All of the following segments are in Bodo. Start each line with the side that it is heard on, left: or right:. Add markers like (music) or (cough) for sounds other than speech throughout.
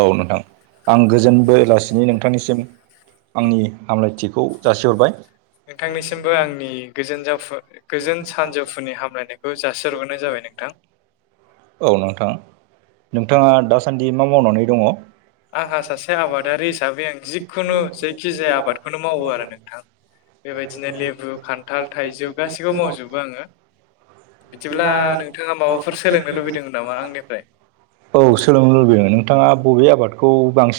right: औ नोंथां आं गोजोनबोलासिनि नोंथांनिसिम आंनि हामलायथिखौ जासिहरबाय।
left: नोंथांनिसिमबो आंनि गोजोन सानजौफुनि हामलायनायखौ जासिहरग्रोनाय जाबाय नों थां।
right: औ नोंथां नोंथाङा दासान्दि मा मावनानै दङ?
left: आंहा सासे आबादारि हिसाबै आं जिखुनु जायखि जाया आबादखौनो मावो आरो नोंथां। बेबायदिनो लेबु खान्थाल थाइजौ गाैखौबो मावजोबो आङो। बिदिब्ला नोंथाङा माबाफोर सोलोंनो लुबैदोंमोन नामा आंनिफ्राय?
right: सोलोंनो नोंथाङा बबे आबादखौ खौ बांसिन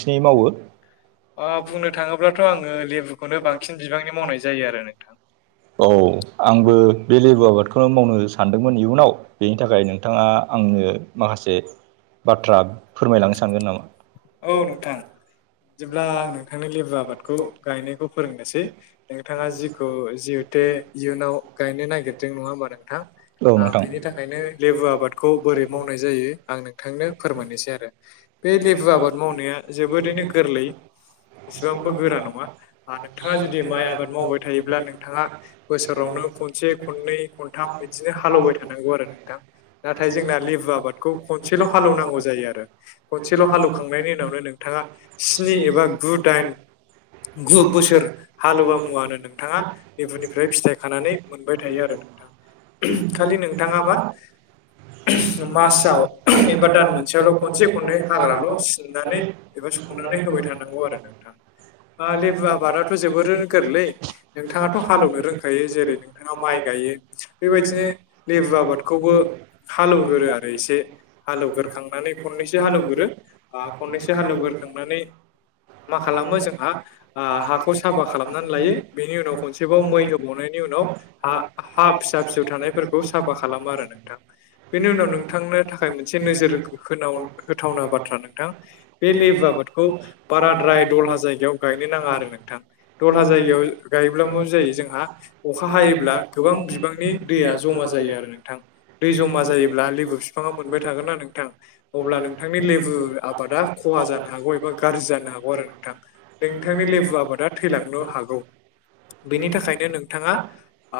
left: अ बुंनो थाङोब्लाथ' आङो लेबु खौनो बांसिन बिबांनि मावनाय जायो आरो नोंथां।
right: औ आंबो बे लेबु आबादखौनो मावनो सानदोंमोन इयुनाव। बेनि थाखाय नोंथाङा आंनो माखासे बाथ्रा फोरमायलांनो सानदों
left: औ
right: नामा?
left: नोंथां। बिदिब्ला आं नोंथांनो लेबु आबादखौ गायनायखौ फोरोंनोसै नोंथाङा जिखौ जिहेथे इयुनाव गायनो नागिरदों नङा होमबा नोंथां?
right: नोंथां
left: बेनि थाखायनो लेबु आबादखौ बोरै मावनाय जायो आंनो थांनो फोरमायनोसै आरो। बे लेबु आबाद मावनाया जोबोरैनो गोरलै। एसेबांबो गोरा नङा। नोंथाङा जुदि माइ आबाद मावबाय थायोब्ला नोंथां नोंथाङा बोसोरावनो खनसे खननै खनथाम बिदिनो हालेवबाय थानांगौ आरो नोंथां।
right: औ
left: नाथाय जोंना लेबु आबादखौ खनसे खनसेल' हालौवनांगौ जायो आरो। खनसेल' हालेवखांनायनि उनावनो नोंथाङा स्नि एबा गु दाइन गु बोसोर हालौवा मुवानो नोंथाङा लबुनिफ्राय फिथाइ खानानै मोनबाय थायो आरो नोंथां। खालि नोंथाङा मा
right: मासाव एबा दान
left: मोनसेयावल'
right: फैसाखौ खनसे
left: खननै
right: खनसेै
left: हाग्राल'
right: हागखौ'
left: सिननानै
right: फनानै
left: एबा सननानै
right: संनानै होबाय थानांगौ आरो।
left: नोंथां ओ
right: आ
left: लेबु
right: देब
left: आबादाथ' जोबोर गोरलै
right: बार'ज
left: नोंथाङाथ' हालेवनो रोंखायो जेरै नोंथाङा माइ गायो बेबायदिनो लेबु आबादखौबो हालेवगोरो आरो एसे। हालेवगोरोखांनानै खननैसो हालेवगोरो आ खननैसो हालेवगोरखांनानै मा खालामो जोंहा आ हाखौ साफा खालामनानै लायो। बेनि उनाव खनसेबाव मै होबावनायनि उनाव ह हा फिसा फिसौ थानायफोरखौ साफा खालामो आरो नोंथां। बेनि उनाव नोंथांनो थाखाय मोनसे नोजोर होनाव होथावना बाथ्रा नोंथां बे लेबु आबादखौ बाराद्राय दलहा जायगायाव गायनो नाङा आरो नोंथां। दलहा जायगायाव गायब्लाबो जायो जोंहा अखा हायोब्ला गोबां बिबांनि दैया जमा जायो आरो नोंथां। दै जमा जायोब्ला लेबु फिफाङा मोनबाय थागोन ना नोंथां अब्ला नोंथांनि लेबु आबादा खहा जानो हागौ एबा गाज्रि जानो हागौ आरो नोंथां। नोंथांनि लेबु आबादा थैलांनो हागौ। बेनि थाखायनो नोंथाङा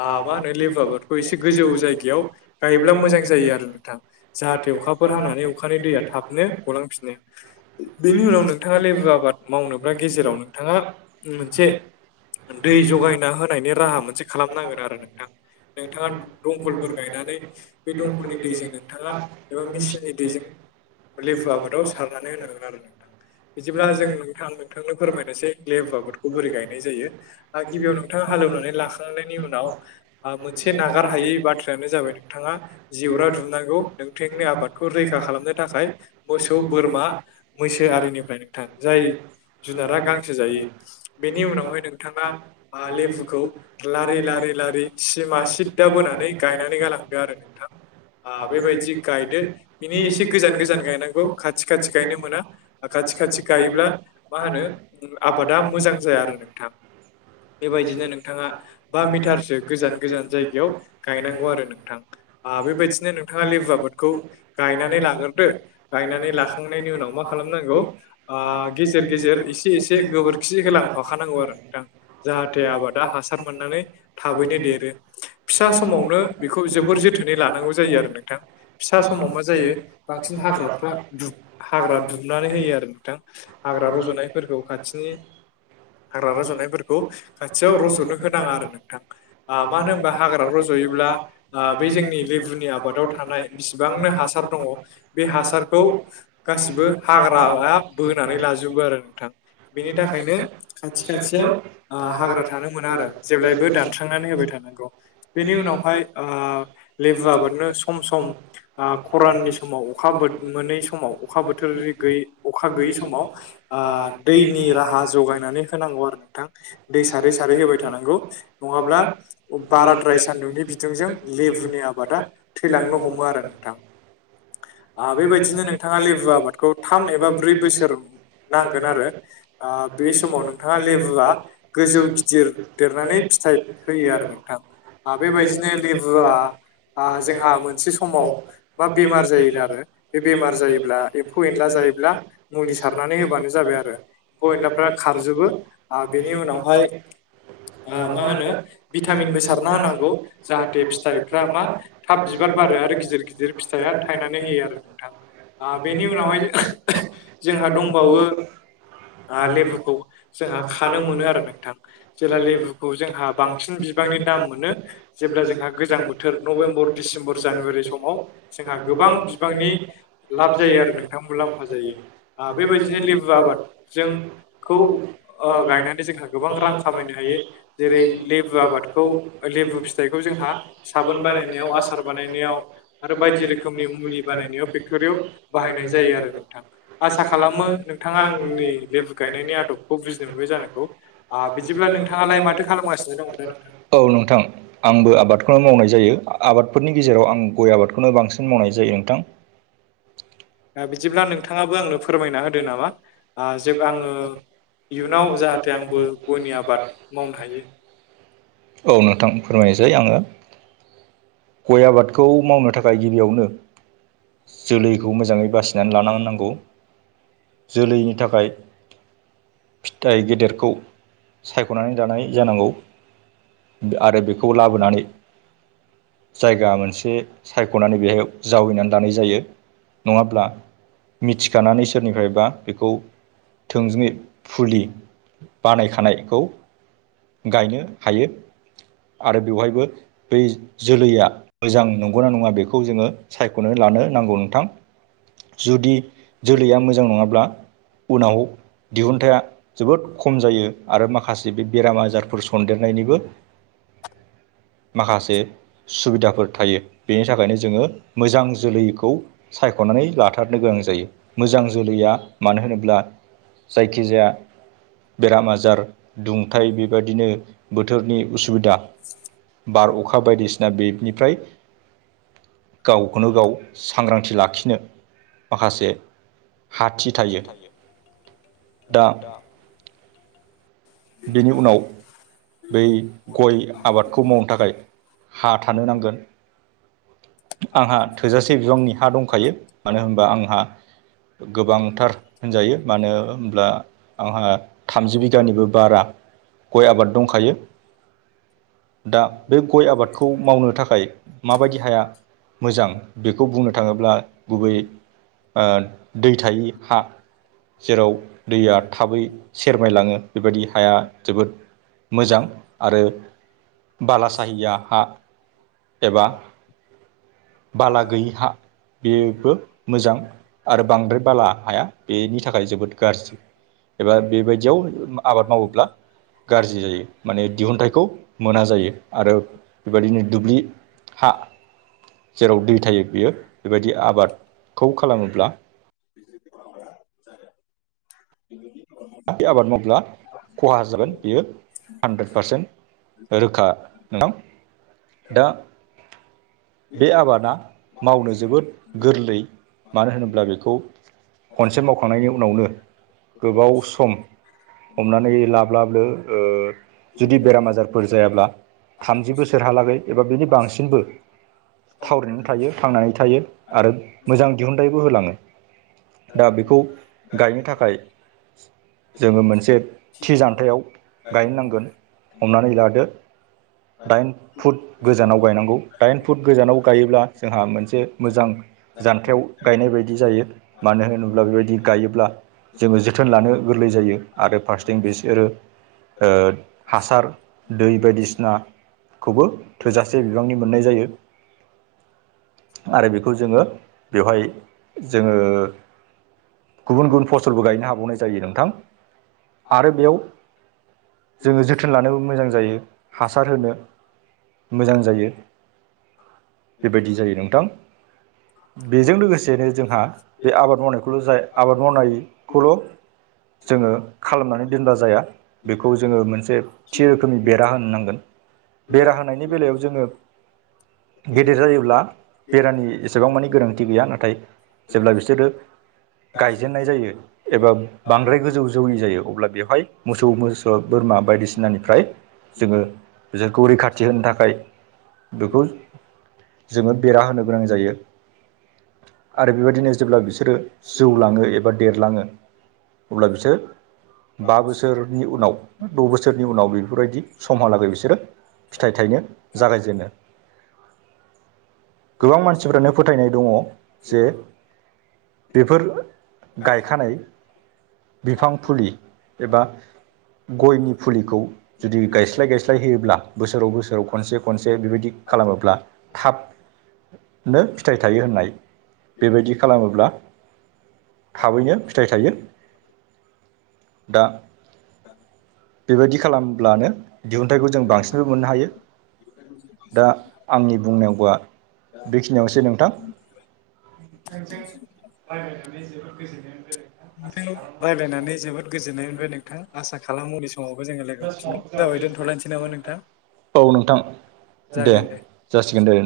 left: आ मा होनो लेब आबादखौ एसे गोजौ जायगायाव गायोब्ला मोजां जायो आरो नोंथां जाहाथे जाहाथे अखाफोर हानानै अखानि दैया थाबनो गलांफिनो। बेनि उनाव नोंथाङा लेबु आबाद मावनोब्ला गेजेराव नोंथाङा मोनसे दै जगायना होनायनि राहा मोनसे खालामनांगोन आरो नोंथां। नोंथाङा दंखलफोर गायनानै बे दंखलनि दैजों नोंथाङा बा मेचननि दैजों लेबु आबादाव सारनानै होनांगोन आरो नोंथां। बिदिब्ला जों नोंथां नोंथांनो फोरमायनोसै लेब आगादखौ बोरै गायनाय जायो गिबियाव नोंथाङा हालेवनानै लाखांनायनि उनाव मोनसे नागार हायै बाथ्रायानो जाबाय नोंथाङा जिरा दुमनांगौ नोंथांनि आबादखौ रैखा खालामनो थाखाय मोसौ बोरमा मैसो आरिनिफ्राय नोंथां जाय जुनारा गांसो जायो बेनि उनावहाय नों थाङा लेमबुखौ लारि लारि लारि सिमा सिद्दा बोनानै गायनानै गालां आरो नोंथां आ बेबायदि। जि गायदो बिनि एसे गोजान गोजान गायनांगौ खाथि खाथि गायनो मोना आ खाथि खाथि गायोब्ला मा होनो आबादा मोजां जाया आरो नोंथां। बेबायदिनो नोंथाङा बा मिटारसो गोजान गोजान जायगायाव गायनांगौ आरो नोंथां। आ बेबायदिनो नोंथाङा लेबुआ खौ गायनानै लागोरदो गायनानै लाखांनायनि उनाव मा खालामनांगौ आ गेजेर गेजेर एसे एसे गोबोरखि होलांफाखा नांगौ गौ आरो नोंथां जाहाथे आबादा हासार मोननानै थाबैनो देरो। फिसा समावनो बेखौ जोबोर जोथोनै लानांगौ जायो आरो नोंथां। फिसा समाव मा जायो बांसिन हाग्राफ्रा हाग्रा दुबनानै होयो आरो नोंथां। हाग्रा रज'नायफोरखौ खाथिनि हाग्रा रज'नायफोरखौ खाथियाव रज'नो होनाङा आरो नोंथां। आ मानो होनबा हाग्रा रज'योब्ला आ बे जोंनि लेबुनि आबादाव थानाय बिसिबांनो हासार दङ बे हासारखौ गासिबो हाग्राआ बोनानै लाजोबो आरो नोंथां बेनि थाखायनो खाथि खाथिआव हाग्रा थानो मोना आरो जेब्लायबो दानस्रांनानै होबाय थानांगौ। बेनि उनावहाय आ लेबुआबादनो सम सम आ खराननि समाव अखा मोनै समाव अखा बोथोर गैयै अखा गैयै समाव आ दैनि राहा जगायनानै होन नांग आरो नोंथां दै सारै सारै होबाय थानांगौ नङाब्ला बाराद्राय सान्दुंनि बिथुंजों लेबुनि आबादा थैलांनो हमो आरो नोंथां। आ बेबायदिनो नोंथाङा लेबु आबादखौ थाम एबा ब्रै बोसोर नांगोन आरो आ बे समाव नोंथां मा लेबुवआ गोजौ गिदिर देरनानै फिथाइ होयो आरो नोंथां। आ बेबायदिनो लेबुआ आ जोंहा मोनसे समाव मा बेमार जायोनो आरो बे बेमार जायोब्ला एम्फौ एनला जायोब्ला मुलि सारनानै होबानो जाबाय आरो एम्फौ एनलाफ्रा खारजोबो आ बेनि उनावहाय आ मा होनो भिटामिनबो सारना होनांगौ जाहाथे फिथाइफ्रा मा थाब बिबार बारो आरो गिदिर गिदिर फिथाइया थायनानै होयो आरो नोंथां। आ बेनि उनावहाय जोंहा दंबावो आ लेबुखौ जोंहा खानो मोनो आरो नोंथां जेला लेबुखौ जोंहा बांसिन बिबांनि दाम मोनो। जेब्ला जोंहा गोजां बोथोर नभेम्बर डिसेम्बर जानुवारि समाव जोंहा गोबां बिबांनि लाब जायो आरो नोंथां मुलाम्फा जायो। आ बेबायदिनो लेबु आबाद जोंखौ अ गायनानै जोंहा गोबां रां खामायनो हायो जेरै लेबु आबादखौ लेबु फिथाइखौ जोंहा साबोन बानायनायाव आसार बानायनायाव आरो बायदि रोखोमनि मुलि बानायनायाव फेक्ट'रियाव बाहायनाय जायो आरो नोंथां। आसा खालामो नोंथाङा आंनि लेबु गायनायनि आदबखौ बुजिनो मोन बिबो जानांगौ बिदिब्ला नोंथाङालाय माथो खालामगासिनो दं नोंथां?
right: बुं नोंथां‌। आंबो आबादखौनो मावनाय जायो आबादफोरनि गेजेराव आं गय आबादखौनो बांसिन मावनाय जायो नोंथां।
left: (inaudible) आ बिदिब्ला नोंथाङाबो आंनो फोरमायना होदो नामा आ जे आङो इयुनाव जाहाथे आंबो गयनि आबाद मावनो हायो।
right: औ नोंथां फोरमायसै आङो गय आबादखौ मावनो थाखाय गिबियावनो जोलैखौ मोजाङै बासिनानै लानां नांगौ जोलैनि थाखाय फिथाइ गेदेरखौ सायख'नानै दानाय जानांगौ। आरो बेखौ लाबोनानै जायगा मोनसे सायख'नानै बेहाय जावैनानै दानाय जायो। नङाब्ला मिथिखानानै सोरनिफ्रायबा बेखौ थोंजोङै फुलि बानायखानायखौ गायनो हायो आरो बेवहायबो बै जोलैया मोजां नंगौना नङा बेखौ जोङो सायख'नो लानो नांगौ नोंथां। जुदि जोलैया मोजां नङाब्ला उनाव दिहुनथाइया जोबोद खम जायो आरो माखासे बे बेरामा जायो। फोर सन्देरनायनिबो माखासे सुबिदाफोर थायो। बेनि थाखायनो जोङो मोजां जोलैखौ सायख'नानै लाथारनो गोनां जायो मोजां जोलैया मानो होनोब्ला जायखिजाया बेराम आजार दुंथाइ बेबादिनो बोथोरनि उसुबिदा बार अखा बायदिसिना बेनिफ्राय गावखौनो गाव सांग्रांथि लाखिनो माखासे हाथि थायो। दा बेनि उनाव बै गय आबादखौ मावनो थाखाय हा थानो नांगोन। आंहा थोजासे बिबांनि हा दंखायो मानो होनबा आंहा गोबांथार होनजायो मानो होनोमब्ला आंहा थामजि बिगानिबो बारा गय आबाद दंखायो दा बे गय आबादखौ मावनो थाखाय माबायदि हाया मोजां बेखौ बुंनो थाङोब्ला गुबै दै थायि हा जेराव दैया थाबै सेरमायलाङो। बेबायदि हाया जोबोद मोजां आरो बाला साहिया हा एबा बालागैयि हा बेबो मोजां आरो बांद्राय बाला हाया बेनि थाखाय जोबोद गाज्रि एबा बेबायदियाव आबाद मावोब्ला गाज्रि जायो माने दिहुनथाइखौ मोना जायो आरो बेबायदिनो दुब्लि हा जेराव दै थायो बियो बेबायदि आबादखौ खालामोब्ला बाद मकला खहा जागोन बियो हानद्रेद पारसेन्ट रोखा नोंथां दा बे आबादा मावनो जोबोद गोरलै मानो होनोब्ला बेखौ खनसेप्ट मावखांनायनि उनावनो गोबाव सम हमनानै लाब्लाबो जुदि बेराम आजारफोर जायाब्ला थामजि बोसोरहालागै एबा बिनि बांसिनबो थावरिनानै थायो थांनानै थायो आरो मोजां दिहुनथाइबो होलाङो। दा बेखौ गायनो थाखाय जोङो मोनसे थि जान्थायाव गायनांगोन हमनानै लादो दाइन फुट गोजानाव गायनांगौ दाइन फुट गोजानाव गायोब्ला जोंहा मोनसे मोजां जानथायाव गायनाय बायदि जायो मानो होनोब्ला बेबायदि गायोब्ला जोङो जोथोन लानो गोरलै जायो आरो फार्सेथिं बिसोरो हासार दै बायदिसिना खौबो थोजासे बिबांनि मोननाय जायो आरो बेखौ जोङो बेवहाय जोङो गुबुन गुबुन फसलबो गायनो हाबावनाय जायो न गोथां आरो बेयाव जोङो जोथोन लानोबो मोजां जायो हासार होनो मोजां जायो बेबायदि जायो नोंथां बेजों लोगोसेनो जोंहा बे आबाद मावनायखौल' जाय आबाद मावनायखौल' जोङो खालामनानै दोनबा जाया बेखौ जोङो मोनसे थि रोखोमनि बेरा होनो नांगोन बेरा होनायनि बेलायाव जोङो गेदेर जायोब्ला बेरानि एसेबां मानि गोनांथि गैया नाथाय जेब्ला बिसोरो गायजेननाय जायो एबा बांद्राय गोजौ जौयि जायो अब्ला बेवहाय मोसौ मोसौ बोरमा बायदिसिनानिफ्राय जोङो खौ रैखाथि होनो थाखाय बेखौ जोङो बेरा होनो गोनां जायो आरो बेबायदिनो जेब्ला बिसोरो जौलाङो एबा देरलाङो अब्ला बिसोर बा बोसोरनि उनाव द' बोसोरनि उनाव बेफोरबायदि समहालागै बिसोरो फिथाइ थाइनो जागायजेनो
left: (inaudible)
right: गोबां मानसिफ्रानो फोथायनाय दङ जे बेफोर गायखानाय बिफां फुलि एबा गयनि फुलिखौ जुदि गायस्लाय गायस्लाय सिस्लाय होयोब्ला बोसोराव बोसोराव खनसे खनसे बेबायदि खालामोब्ला थाब नो फिथाइ थायो होननाय बेबायदि खालामोब्ला थाबैनो फिथाइ थायो दा बेबायदि खालामब्लानो दिहुनथायाइखौ जों बांसिनबो मोननो हायो दा आंनि बुंनायावौआ बे थिनियावसै नोंथां
left: नोंथ रायलायनानै जोबोद गोजोननाय मोनबाय नोंथां आसा खालामोस नामा नोंथां?
right: औ नोंथां दे जासिगोन दे